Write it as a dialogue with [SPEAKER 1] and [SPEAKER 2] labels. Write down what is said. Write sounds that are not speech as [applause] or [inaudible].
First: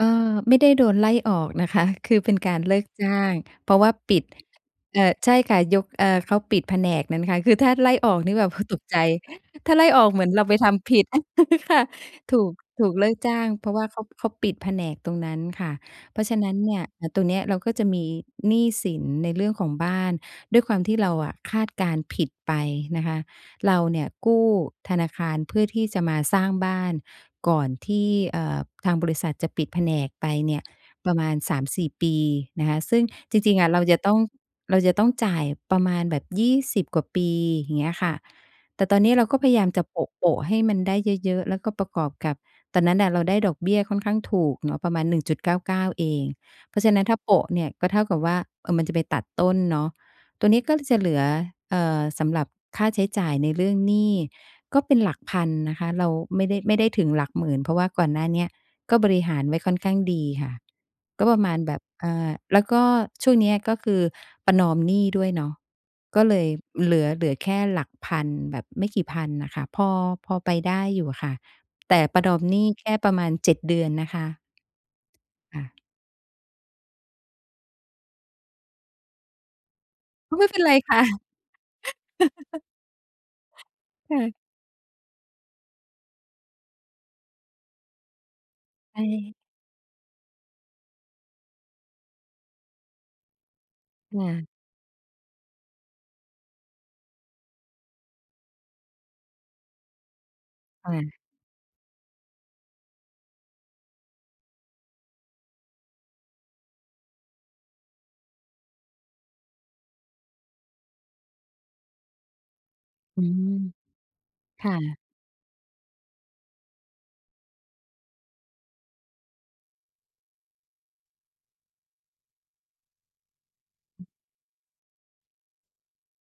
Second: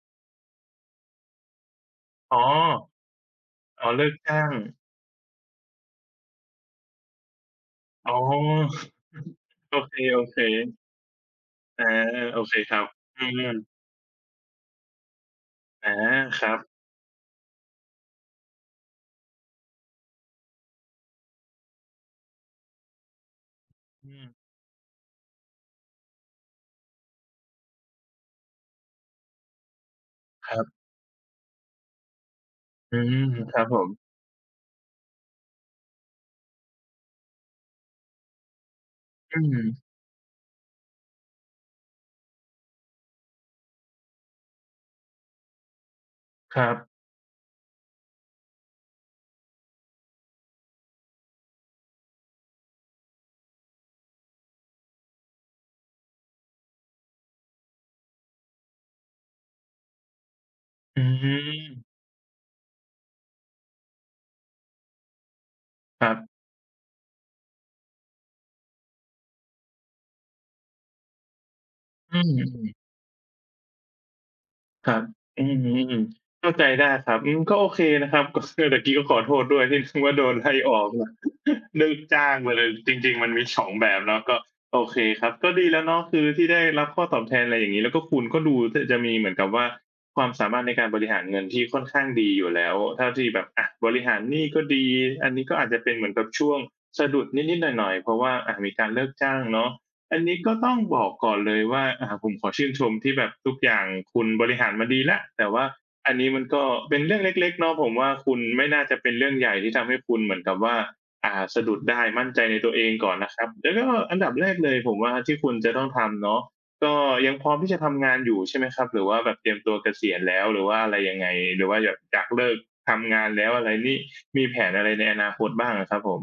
[SPEAKER 1] เอ่อ ไม่ได้โดนไล่ออกนะคะ คือเป
[SPEAKER 2] อ
[SPEAKER 1] ็
[SPEAKER 2] ๋
[SPEAKER 1] น
[SPEAKER 2] อ
[SPEAKER 1] การเลิกจ้าง เพราะ
[SPEAKER 2] อ๋
[SPEAKER 1] ว
[SPEAKER 2] อ
[SPEAKER 1] ่า
[SPEAKER 2] เลิ
[SPEAKER 1] ป
[SPEAKER 2] ก
[SPEAKER 1] ิด
[SPEAKER 2] จ้าง
[SPEAKER 1] เอ่อ ใช่ค่ะ ยก เอ่อ เขาปิดแผนกนั้นค่ะ คือถ้าไล่อ
[SPEAKER 2] อ๋อ
[SPEAKER 1] อก นี่แบบตก
[SPEAKER 2] [chuckles]
[SPEAKER 1] ใจ ถ้
[SPEAKER 2] โอ
[SPEAKER 1] าไล่
[SPEAKER 2] เค
[SPEAKER 1] ออก
[SPEAKER 2] โ
[SPEAKER 1] เ
[SPEAKER 2] อ
[SPEAKER 1] หมือน
[SPEAKER 2] เค
[SPEAKER 1] เราไปทำผิด [laughs] ค่ะ
[SPEAKER 2] อ่า โ
[SPEAKER 1] ถ
[SPEAKER 2] อ
[SPEAKER 1] ู
[SPEAKER 2] เ
[SPEAKER 1] ก
[SPEAKER 2] คครั
[SPEAKER 1] ถ
[SPEAKER 2] บ
[SPEAKER 1] ูกเลิก
[SPEAKER 2] อื
[SPEAKER 1] จ้างเพ
[SPEAKER 2] ม
[SPEAKER 1] ราะว่าเขา เขาปิดแผนกตรงนั้นค่ะ
[SPEAKER 2] อา
[SPEAKER 1] เพราะฉะ
[SPEAKER 2] ค
[SPEAKER 1] น
[SPEAKER 2] ร
[SPEAKER 1] ั
[SPEAKER 2] ั
[SPEAKER 1] ้น
[SPEAKER 2] บ
[SPEAKER 1] เนี่ย อ่า ตรงเนี้ยเราก็จะมีหนี้สิน ในเรื่องของบ้าน ด้วยความที่เราอะ คาดการณ์ผิดไปนะคะ เราเนี่
[SPEAKER 2] อ
[SPEAKER 1] ย
[SPEAKER 2] ืม
[SPEAKER 1] กู้ธนาคารเพื่อที่จะมาสร้างบ้านก่อนที่ เอ่อ ทางบริษัทจะปิดแผนกไป
[SPEAKER 2] ค
[SPEAKER 1] เน
[SPEAKER 2] ร
[SPEAKER 1] ี่
[SPEAKER 2] ั
[SPEAKER 1] ย
[SPEAKER 2] บ
[SPEAKER 1] ประมาณ 3-4 ปี นะคะ
[SPEAKER 2] อ
[SPEAKER 1] ซ
[SPEAKER 2] ื
[SPEAKER 1] ึ่ง
[SPEAKER 2] ม
[SPEAKER 1] จร
[SPEAKER 2] ค
[SPEAKER 1] ิง
[SPEAKER 2] รั
[SPEAKER 1] ๆ อ
[SPEAKER 2] บ
[SPEAKER 1] ะ
[SPEAKER 2] ผ
[SPEAKER 1] เราจ
[SPEAKER 2] ม
[SPEAKER 1] ะต้อง เราจะต้องจ่ายประมาณแบบ 20 กว่าปี อย่างเงี้ยค่ะ แต่ตอนนี้เรา
[SPEAKER 2] อ
[SPEAKER 1] ก
[SPEAKER 2] ื
[SPEAKER 1] ็พยายาม
[SPEAKER 2] ม
[SPEAKER 1] จะโปะ ๆให้มันได้เยอะ ๆ แล้วก็ประกอบกับ ตอนนั้นอะ เราได้ดอกเบี้ยค่อนข้างถูกเนาะ ประมาณ 1.99 เอง
[SPEAKER 2] ครั
[SPEAKER 1] เพราะ
[SPEAKER 2] บ
[SPEAKER 1] ฉะนั้น ถ้าโปะเนี่ย ก็เท่ากับว่า เอ่อ มันจะไปตัดต้นเนาะ ตัวนี้ก็จะเหลือ เอ่อ สำหรับค่าใช้จ่ายในเรื่องหนี้ก็เป็นหลักพันนะคะ เราไม่ได้ ไม่ได้ถึงหลักหมื่น เพราะว่าก่อนหน้าเนี้ย ก็บริหารไว้ค่อนข้างดีค่ะ
[SPEAKER 2] อ
[SPEAKER 1] ก็ประมาณแบ
[SPEAKER 2] ืม
[SPEAKER 1] บ อ่า แล้วก็ช่วงนี้ ก็คือประนอมหนี้ด้วยเนาะ
[SPEAKER 2] ครั
[SPEAKER 1] ก็
[SPEAKER 2] บ
[SPEAKER 1] เลยเหลือ เหลือแค่หลักพัน แบบไม่กี่พันอะค่ะ พอ พอไปได้อยู่อะค่ะ แต่
[SPEAKER 2] อื
[SPEAKER 1] ประนอมหนี
[SPEAKER 2] ม
[SPEAKER 1] ้
[SPEAKER 2] ๆ
[SPEAKER 1] แค่ประมาณ 7 เดือนนะคะ
[SPEAKER 2] ครับ อื
[SPEAKER 1] ค
[SPEAKER 2] อ
[SPEAKER 1] ่
[SPEAKER 2] ฮึ
[SPEAKER 1] ะ
[SPEAKER 2] อืม เข้าใจได้ครับ อืม ก็โอเคนะครับ เรื่องตะกี้ก็ขอโทษด้วยที่ว่า โด
[SPEAKER 1] อ๋
[SPEAKER 2] น
[SPEAKER 1] อ ไ
[SPEAKER 2] ไ
[SPEAKER 1] ม่
[SPEAKER 2] ล่
[SPEAKER 1] เป็นไ
[SPEAKER 2] อ
[SPEAKER 1] ร
[SPEAKER 2] อก
[SPEAKER 1] ค่ะ
[SPEAKER 2] [laughs] เลิกจ้างไปเลย จริง ๆ มันมี 2 แบบ
[SPEAKER 1] [laughs]
[SPEAKER 2] เ
[SPEAKER 1] ค
[SPEAKER 2] น
[SPEAKER 1] ่
[SPEAKER 2] าะ ก
[SPEAKER 1] ะ
[SPEAKER 2] ็ โอเคครับ ก็ดีแล้วเนาะ คือที่ได้รับข้อตอบแทน อะไรอย่างงี้ แล้วก็คุณก็ดูจะ
[SPEAKER 1] ไ
[SPEAKER 2] มีเหมื
[SPEAKER 1] ป
[SPEAKER 2] อนกับว่า ความสามารถในการบริหารเงินที่ค่อนข้างดีอยู่แล้ว เท่าที่แบบ อ่า บริห
[SPEAKER 1] ค
[SPEAKER 2] าร
[SPEAKER 1] ่
[SPEAKER 2] หนี้
[SPEAKER 1] ะ
[SPEAKER 2] ก็ดี อันนี้ก็อาจจะเป็นเหมือนกับช่วงสะดุดนิด ๆ หน่อย ๆ เพราะว่า อ่า มีการเลิกจ้างเนาะ อันนี้ก็ต้อง
[SPEAKER 1] ค่
[SPEAKER 2] บอก
[SPEAKER 1] ะ
[SPEAKER 2] ก่อนเลยว่า อ่า ผมขอชื่นชมที่แบบทุกอย่างคุณบริหารมาดีแล้ว แต่ว่าอันนี้มันก็เป็นเรื่องเล็ก ๆ เนาะ ผมว่า คุณไม่น่าจะเป็นเรื่องใหญ่ ที่ทำให้คุณเหมือนกับว่า อ่า สะดุดได้มั่นใจในตัวเองก่อน
[SPEAKER 1] อื
[SPEAKER 2] นะคร
[SPEAKER 1] ม
[SPEAKER 2] ับ แล้วก็อันดับแรก
[SPEAKER 1] ค
[SPEAKER 2] เล
[SPEAKER 1] ่
[SPEAKER 2] ย ผม
[SPEAKER 1] ะ
[SPEAKER 2] ว่า ที่คุณจะต้องทำเนาะ ก็ยังพร้อมที่จะทำงานอยู่ใช่ไหมครับ หรือว่าแบบเตรียมตัวเกษียณแล้ว หรือว่าอะไรยังไง หรือว่าแบบอยากเลิกทำงานแล้ว อะไรนี่ มีแผนอะไรในอนาคตบ้างอะครับผม?